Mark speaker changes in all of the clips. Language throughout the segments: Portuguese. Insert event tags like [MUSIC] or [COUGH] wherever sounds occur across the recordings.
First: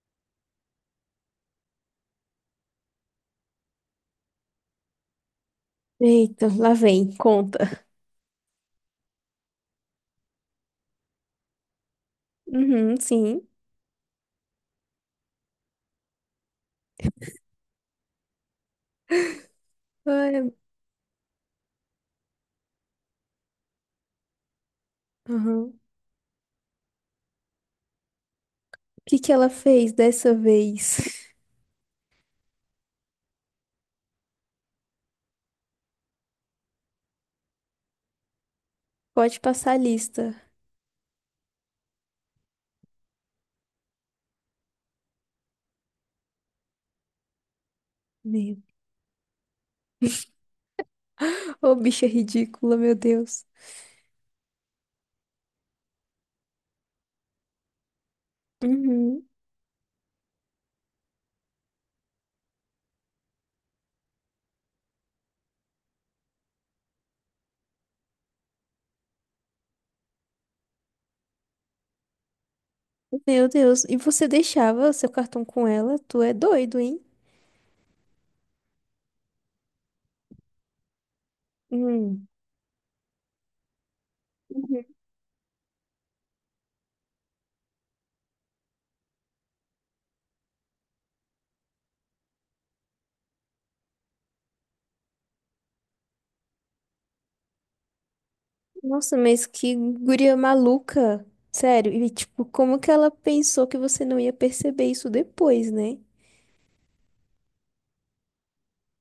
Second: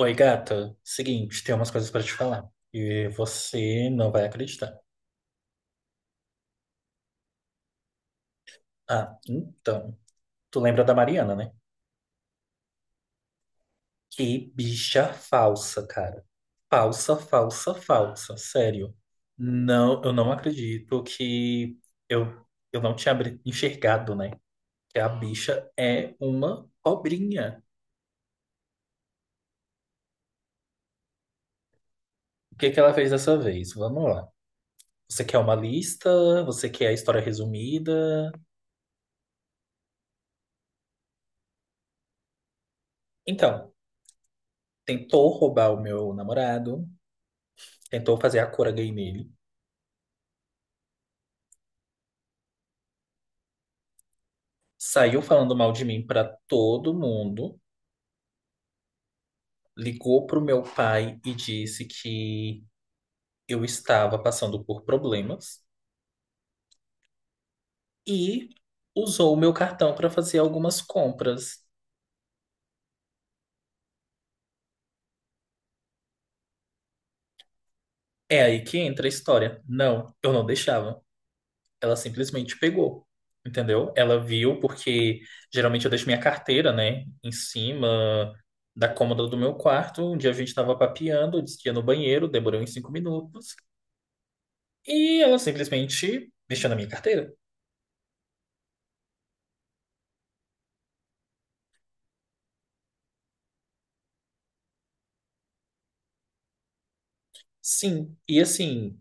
Speaker 1: Oi, gata. Seguinte, tem umas coisas pra te falar. E você não vai acreditar.
Speaker 2: Eita, lá vem, conta.
Speaker 1: Ah, então. Tu lembra da Mariana, né?
Speaker 2: Uhum, sim.
Speaker 1: Que bicha falsa, cara. Falsa, falsa, falsa. Sério. Não, eu não
Speaker 2: Ai,
Speaker 1: acredito que eu, eu não tinha enxergado, né? Que a
Speaker 2: uhum.
Speaker 1: bicha
Speaker 2: O
Speaker 1: é uma cobrinha.
Speaker 2: que que ela fez dessa vez? [LAUGHS]
Speaker 1: O que que ela fez dessa vez? Vamos lá. Você quer uma lista? Você quer a história resumida?
Speaker 2: Pode passar a lista.
Speaker 1: Então, tentou roubar o meu namorado. Tentou fazer a
Speaker 2: Meu.
Speaker 1: cura gay nele,
Speaker 2: Ô, bicha ridícula, meu Deus.
Speaker 1: saiu falando mal de mim pra todo mundo,
Speaker 2: Uhum.
Speaker 1: ligou pro meu pai e disse que eu estava passando por problemas e usou o meu cartão pra fazer algumas compras.
Speaker 2: Meu Deus. E você deixava seu cartão com ela? Tu é doido, hein?
Speaker 1: É aí que entra a história. Não, eu não deixava. Ela
Speaker 2: Hum.
Speaker 1: simplesmente pegou. Entendeu? Ela viu
Speaker 2: Uhum.
Speaker 1: porque geralmente eu deixo minha carteira, né, em cima da cômoda do meu quarto. Um dia a gente estava papeando, eu disse que ia no banheiro, demorei uns 5 minutos. E ela simplesmente mexeu na minha carteira.
Speaker 2: Nossa, mas que guria maluca. Sério. E, tipo, como que ela pensou que você não ia perceber isso depois, né?
Speaker 1: Sim. E assim,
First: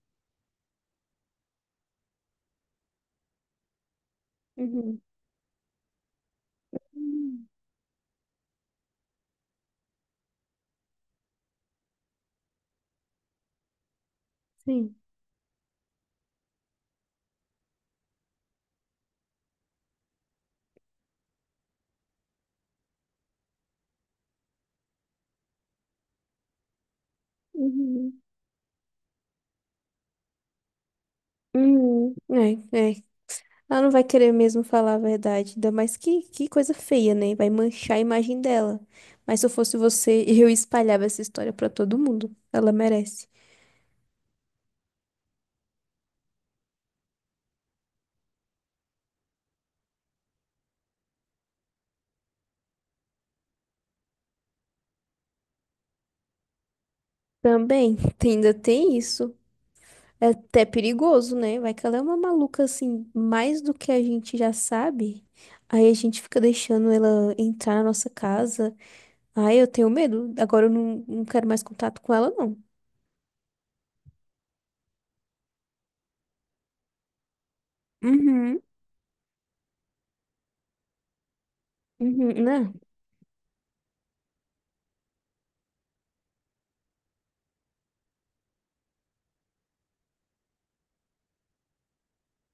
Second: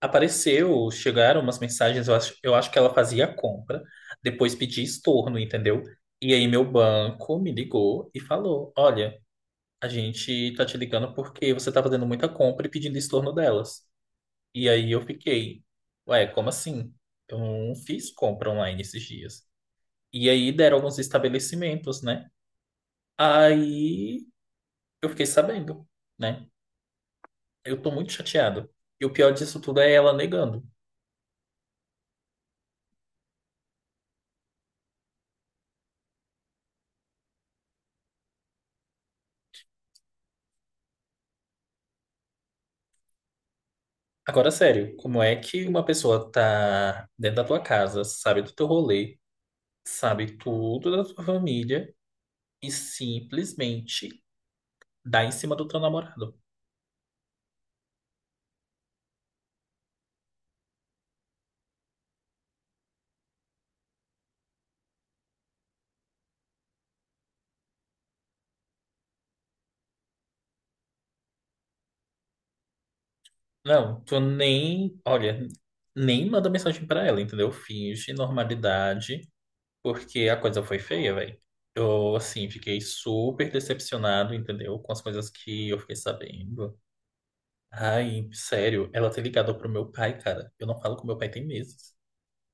Speaker 1: apareceu, chegaram umas mensagens, eu acho, que ela fazia a compra, depois pedi
Speaker 2: Uhum.
Speaker 1: estorno, entendeu? E aí meu banco
Speaker 2: Hum.
Speaker 1: me ligou e falou: Olha, a gente tá te ligando porque você tá fazendo muita compra e pedindo estorno delas. E aí
Speaker 2: Sim.
Speaker 1: eu fiquei, ué, como assim? Eu não fiz compra online esses dias. E aí deram alguns estabelecimentos, né? Aí eu fiquei sabendo, né? Eu tô muito
Speaker 2: Uhum.
Speaker 1: chateado. E o pior disso tudo é ela negando.
Speaker 2: Uhum. É, é. Ela não vai querer mesmo falar a verdade. Ainda mais que coisa feia, né? Vai manchar a imagem dela. Mas se eu fosse você, [LAUGHS] eu espalhava essa história pra todo mundo. Ela merece.
Speaker 1: Agora, sério, como é que uma pessoa tá dentro da tua casa, sabe do teu rolê, sabe tudo da tua família e simplesmente dá em cima do teu namorado?
Speaker 2: Também, [LAUGHS] ainda tem isso. É até perigoso, né? Vai que ela é uma maluca assim, mais do que a gente já sabe. Aí a gente fica deixando ela entrar na nossa casa. Ai, eu tenho medo. Agora eu não, não quero mais contato com ela, não.
Speaker 1: Não, tu nem, olha, nem manda mensagem pra ela, entendeu? Finge
Speaker 2: Uhum.
Speaker 1: normalidade, porque a coisa foi feia, velho. Eu,
Speaker 2: Uhum.
Speaker 1: assim,
Speaker 2: Né?
Speaker 1: fiquei super decepcionado, entendeu? Com as coisas que eu fiquei sabendo. Ai, sério, ela ter ligado pro meu pai, cara. Eu não falo com meu pai tem meses.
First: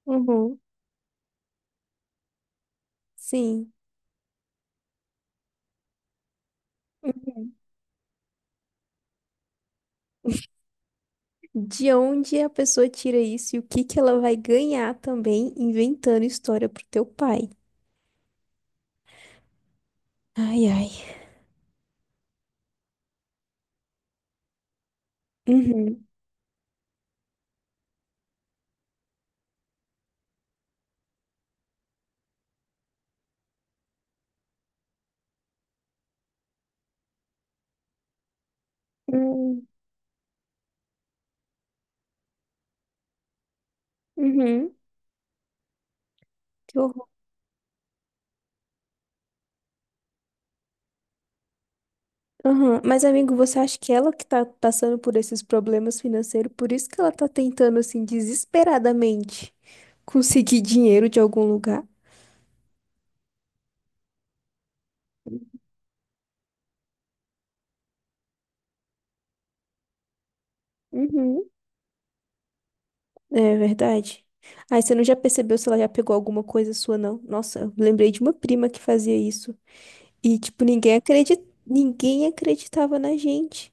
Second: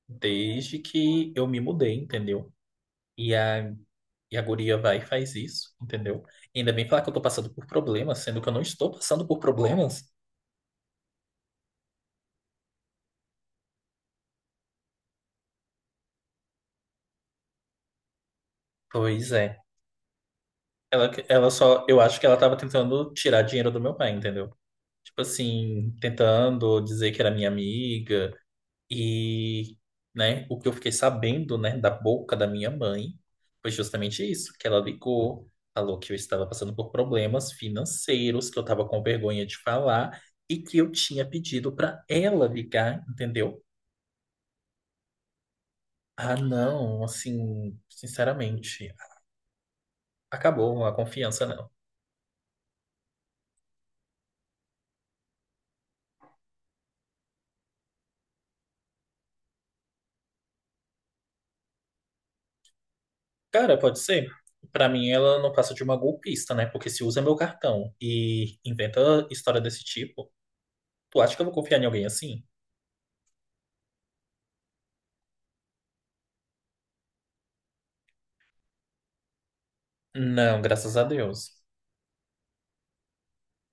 Speaker 2: Uhum.
Speaker 1: Desde que eu me mudei, entendeu? E a,
Speaker 2: Sim.
Speaker 1: e a guria vai e faz isso, entendeu? Ainda bem falar que eu tô passando
Speaker 2: Uhum.
Speaker 1: por problemas, sendo que eu não estou passando por problemas.
Speaker 2: De onde a pessoa tira isso e o que que ela vai ganhar também inventando história pro teu pai?
Speaker 1: Pois é.
Speaker 2: Ai, ai.
Speaker 1: Ela só, eu acho que ela tava tentando tirar dinheiro do meu pai, entendeu? Tipo assim,
Speaker 2: Uhum.
Speaker 1: tentando dizer que era minha amiga. E, né, o que eu fiquei sabendo, né, da boca da minha mãe foi justamente isso, que ela ligou, falou que eu estava passando por problemas financeiros, que eu estava com vergonha de
Speaker 2: Hum.
Speaker 1: falar e que eu tinha pedido para ela ligar, entendeu?
Speaker 2: Uhum.
Speaker 1: Ah,
Speaker 2: Que
Speaker 1: não,
Speaker 2: horror.
Speaker 1: assim, sinceramente, acabou a confiança, não.
Speaker 2: Aham. Mas, amigo, você acha que ela que tá passando por esses problemas financeiros, por isso que ela tá tentando, assim, desesperadamente conseguir dinheiro de algum lugar?
Speaker 1: Cara, pode ser. Pra mim, ela não passa de uma golpista, né? Porque se usa meu cartão e inventa história desse tipo, tu acha que eu
Speaker 2: Uhum.
Speaker 1: vou confiar em alguém assim?
Speaker 2: É verdade. Ai, você não já percebeu se ela já pegou alguma coisa sua, não? Nossa, eu lembrei de uma prima que fazia isso. E,
Speaker 1: Não,
Speaker 2: tipo,
Speaker 1: graças a Deus.
Speaker 2: ninguém acreditava na gente.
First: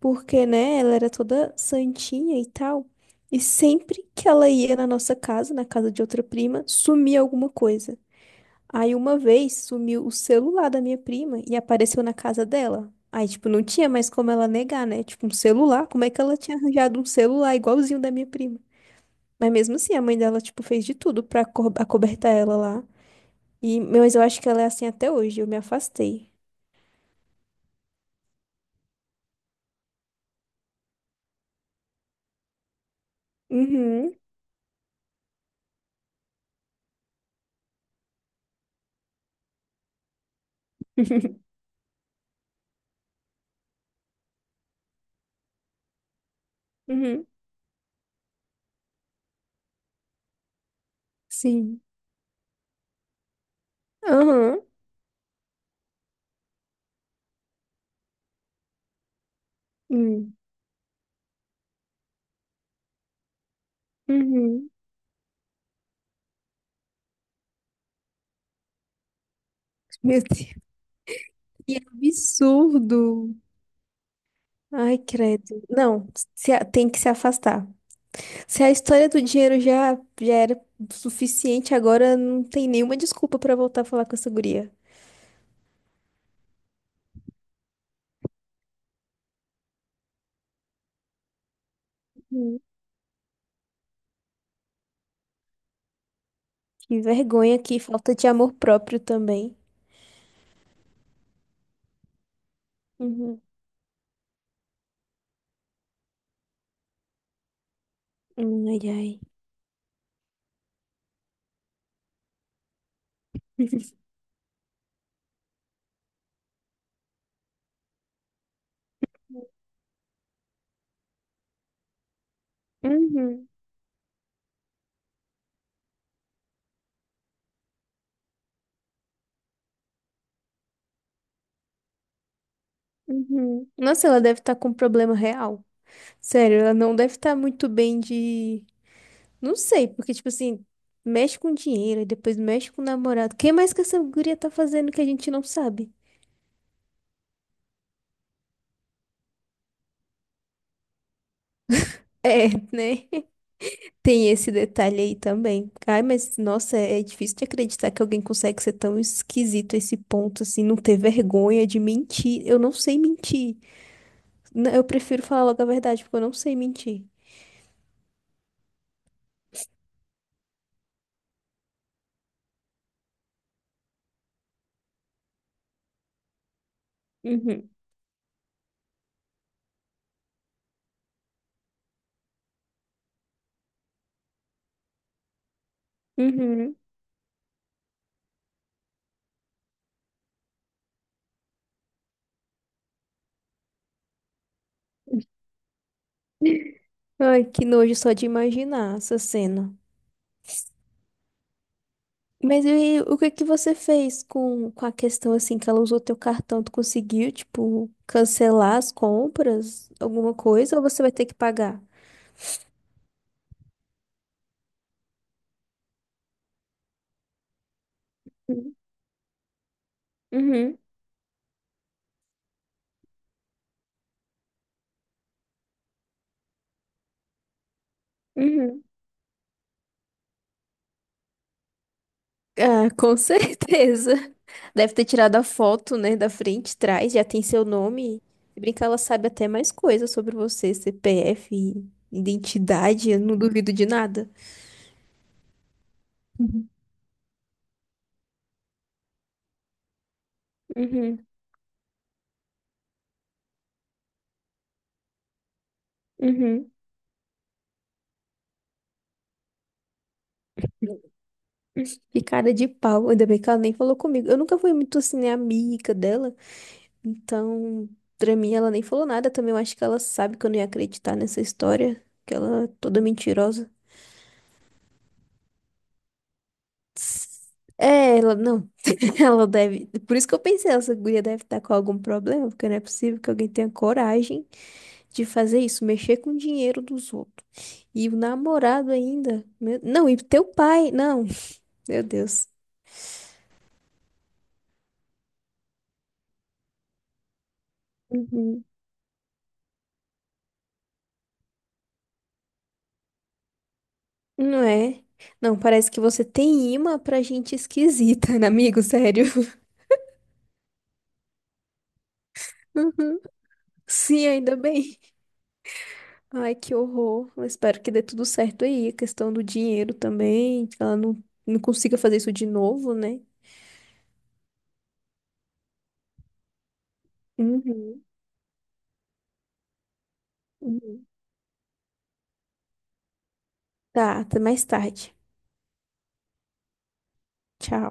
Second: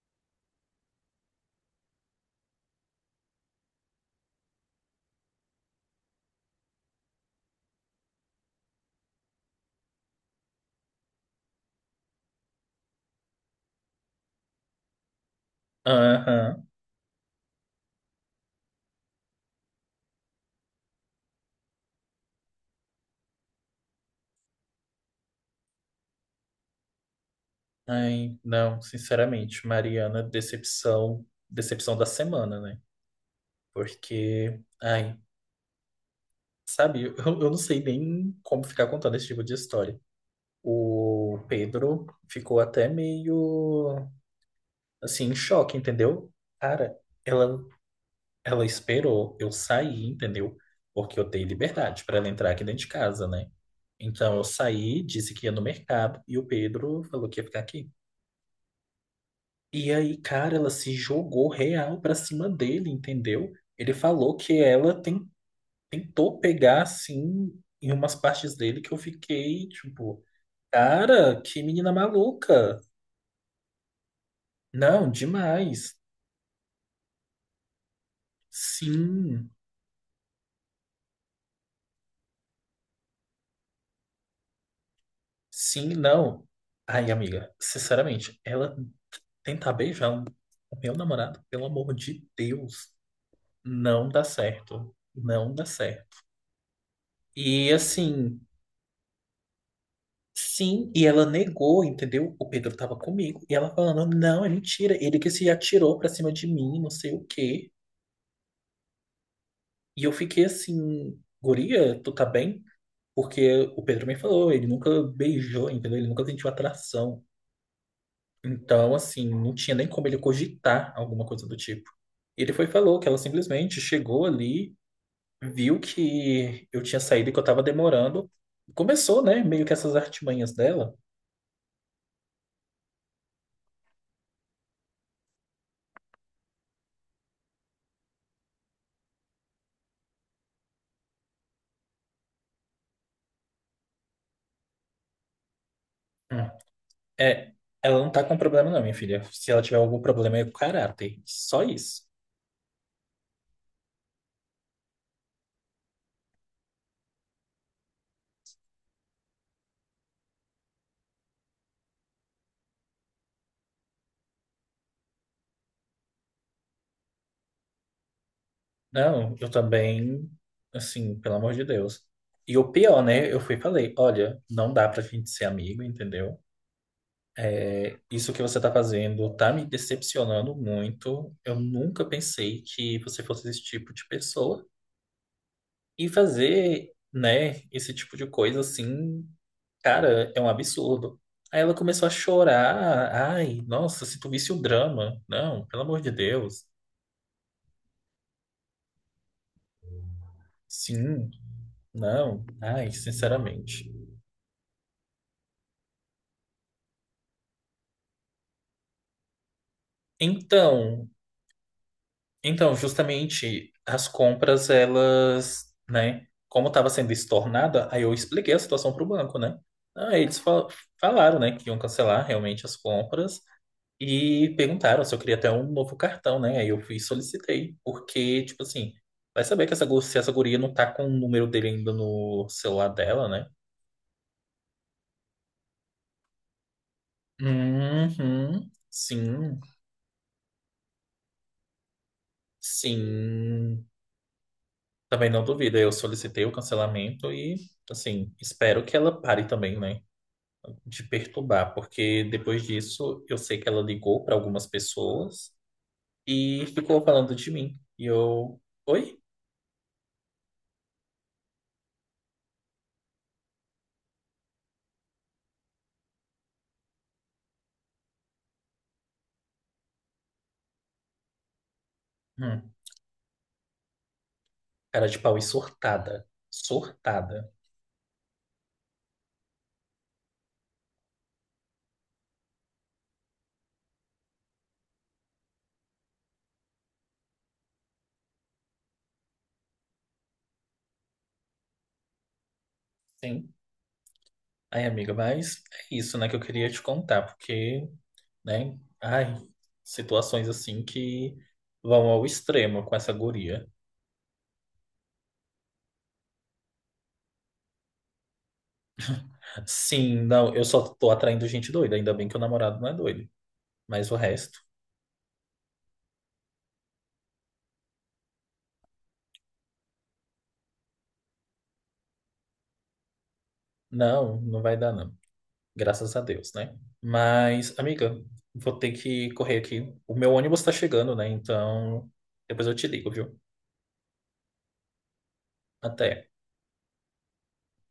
Speaker 2: Porque, né, ela era toda santinha e tal. E sempre que ela ia na nossa casa, na casa de outra prima, sumia alguma coisa. Aí uma vez sumiu o celular da minha prima e apareceu na casa dela. Aí, tipo, não tinha mais como ela negar, né? Tipo, um celular. Como é que ela tinha
Speaker 1: Aham.
Speaker 2: arranjado um celular igualzinho da minha prima? Mas mesmo assim, a mãe dela, tipo, fez de tudo pra acobertar ela lá. E, mas eu acho que ela é assim até hoje. Eu me afastei.
Speaker 1: Ai, não, sinceramente, Mariana, decepção, decepção da semana, né?
Speaker 2: Uhum.
Speaker 1: Porque, ai, sabe, eu não sei nem como ficar contando esse tipo de história. O
Speaker 2: [LAUGHS]
Speaker 1: Pedro ficou até meio, assim, em choque, entendeu? Cara,
Speaker 2: Uhum.
Speaker 1: ela, ela esperou eu sair, entendeu? Porque eu dei
Speaker 2: Sim.
Speaker 1: liberdade para ela entrar aqui dentro de casa, né? Então eu
Speaker 2: Aham.
Speaker 1: saí, disse que ia no mercado e o Pedro falou que ia ficar aqui. E aí,
Speaker 2: Hum.
Speaker 1: cara, ela se jogou real pra cima dele, entendeu? Ele falou que
Speaker 2: Uhum.
Speaker 1: tentou pegar, assim, em umas partes dele que eu fiquei,
Speaker 2: Meu
Speaker 1: tipo,
Speaker 2: Deus.
Speaker 1: cara, que
Speaker 2: Que
Speaker 1: menina maluca.
Speaker 2: absurdo. Ai,
Speaker 1: Não,
Speaker 2: credo.
Speaker 1: demais.
Speaker 2: Não, se a- tem que se afastar. Se a história do
Speaker 1: Sim,
Speaker 2: dinheiro já, já era suficiente, agora não tem nenhuma desculpa pra voltar a falar com essa guria.
Speaker 1: sim, não. Ai, amiga, sinceramente, ela tentar beijar o meu namorado, pelo amor de
Speaker 2: Hum.
Speaker 1: Deus, não dá certo. Não dá certo.
Speaker 2: Que vergonha,
Speaker 1: E
Speaker 2: que falta de
Speaker 1: assim.
Speaker 2: amor próprio também.
Speaker 1: Sim, e ela negou, entendeu? O Pedro tava comigo.
Speaker 2: Uhum.
Speaker 1: E ela falando, não, é mentira. Ele que se atirou pra cima de mim, não sei o quê.
Speaker 2: Hum. Ai, ai.
Speaker 1: E eu fiquei assim, guria, tu tá bem? Porque o
Speaker 2: [LAUGHS]
Speaker 1: Pedro me falou, ele nunca beijou, entendeu? Ele nunca sentiu atração. Então, assim, não tinha nem como ele cogitar alguma coisa do tipo. Ele foi e falou que ela
Speaker 2: Uhum,
Speaker 1: simplesmente chegou ali, viu que eu tinha saído e que eu tava demorando. Começou, né, meio que essas artimanhas dela.
Speaker 2: uhum. Nossa, ela deve estar com um problema real. Sério, ela não deve estar muito bem de. Não sei, porque, tipo assim, mexe com dinheiro e depois mexe com o namorado. Quem mais que essa guria tá fazendo que a gente não sabe?
Speaker 1: É, ela não tá com problema não, minha filha. Se ela tiver algum problema é com o caráter. Só isso.
Speaker 2: É, né? [LAUGHS] Tem esse detalhe aí também. Ai, mas nossa, é difícil de acreditar que alguém consegue ser tão esquisito a esse ponto, assim, não ter vergonha de mentir. Eu não sei mentir. Eu prefiro falar logo a verdade, porque eu não sei mentir.
Speaker 1: Não, eu também, assim, pelo amor de Deus. E o pior, né? Eu fui e falei, olha, não dá pra gente ser amigo, entendeu?
Speaker 2: Uhum.
Speaker 1: É, isso que você tá fazendo tá me decepcionando muito. Eu nunca pensei que você fosse esse tipo de pessoa. E
Speaker 2: Uhum.
Speaker 1: fazer, né, esse tipo de coisa assim. Cara, é um absurdo. Aí ela começou a chorar. Ai, nossa, se tu visse o drama. Não, pelo amor de Deus.
Speaker 2: Ai, que nojo só de imaginar essa cena.
Speaker 1: Sim, não.
Speaker 2: Mas
Speaker 1: Ai,
Speaker 2: e o que que você
Speaker 1: sinceramente.
Speaker 2: fez com a questão assim que ela usou teu cartão? Tu conseguiu, tipo, cancelar as compras, alguma coisa, ou você
Speaker 1: Então,
Speaker 2: vai ter que pagar?
Speaker 1: então, justamente as compras, elas, né? Como estava sendo estornada, aí eu expliquei a
Speaker 2: Uhum,
Speaker 1: situação para o banco, né? Aí eles fal-
Speaker 2: uhum.
Speaker 1: falaram, né, que iam cancelar realmente as compras. E perguntaram se eu queria até um novo cartão, né? Aí eu fui e solicitei,
Speaker 2: [LAUGHS]
Speaker 1: porque, tipo
Speaker 2: Uhum.
Speaker 1: assim, vai saber que essa, se essa guria não tá com o número dele ainda no celular
Speaker 2: Ah, com
Speaker 1: dela, né?
Speaker 2: certeza. Deve ter tirado a foto, né, da frente, trás, já tem seu nome. Se
Speaker 1: Uhum,
Speaker 2: brincar, ela sabe até
Speaker 1: sim,
Speaker 2: mais coisas sobre você, CPF, identidade, eu não duvido de
Speaker 1: sim.
Speaker 2: nada.
Speaker 1: Também não duvido. Eu solicitei o
Speaker 2: Uhum,
Speaker 1: cancelamento e, assim, espero que ela pare também, né? De
Speaker 2: uhum.
Speaker 1: perturbar, porque depois disso eu sei que ela ligou para algumas pessoas e
Speaker 2: Uhum.
Speaker 1: ficou falando de mim. E eu, oi?
Speaker 2: Que cara de pau. Ainda bem que ela nem falou comigo. Eu nunca fui muito assim, né, amiga dela. Então, pra mim, ela nem falou nada também. Eu acho que ela sabe que eu não ia acreditar nessa história. Que ela é
Speaker 1: Hum,
Speaker 2: toda mentirosa.
Speaker 1: cara de pau e surtada. Surtada.
Speaker 2: É, ela não. [LAUGHS] Ela deve. Por isso que eu pensei, essa guria deve estar com algum problema, porque não é possível que alguém tenha coragem de fazer isso, mexer com o dinheiro dos outros. E o namorado ainda. Meu... Não, e teu pai. Não. [LAUGHS] Meu Deus.
Speaker 1: Sim. Ai, amiga, mas é isso, né, que eu queria te contar, porque,
Speaker 2: Uhum.
Speaker 1: né, ai, situações assim que vão ao extremo com essa guria.
Speaker 2: Não é? Não, parece que você tem imã pra gente esquisita, né, amigo? Sério. [LAUGHS]
Speaker 1: Sim, não, eu só tô atraindo gente doida, ainda bem que o namorado não é
Speaker 2: Uhum.
Speaker 1: doido, mas o
Speaker 2: Sim, ainda
Speaker 1: resto,
Speaker 2: bem. Ai, que horror. Eu espero que dê tudo certo aí. A questão do dinheiro também, que ela não, não consiga fazer isso de novo, né?
Speaker 1: não, não vai dar, não. Graças a Deus, né? Mas,
Speaker 2: Uhum.
Speaker 1: amiga, vou ter que correr aqui. O meu ônibus tá
Speaker 2: Uhum.
Speaker 1: chegando, né? Então, depois eu te ligo, viu?
Speaker 2: Tá, até mais tarde.
Speaker 1: Até.
Speaker 2: Tchau.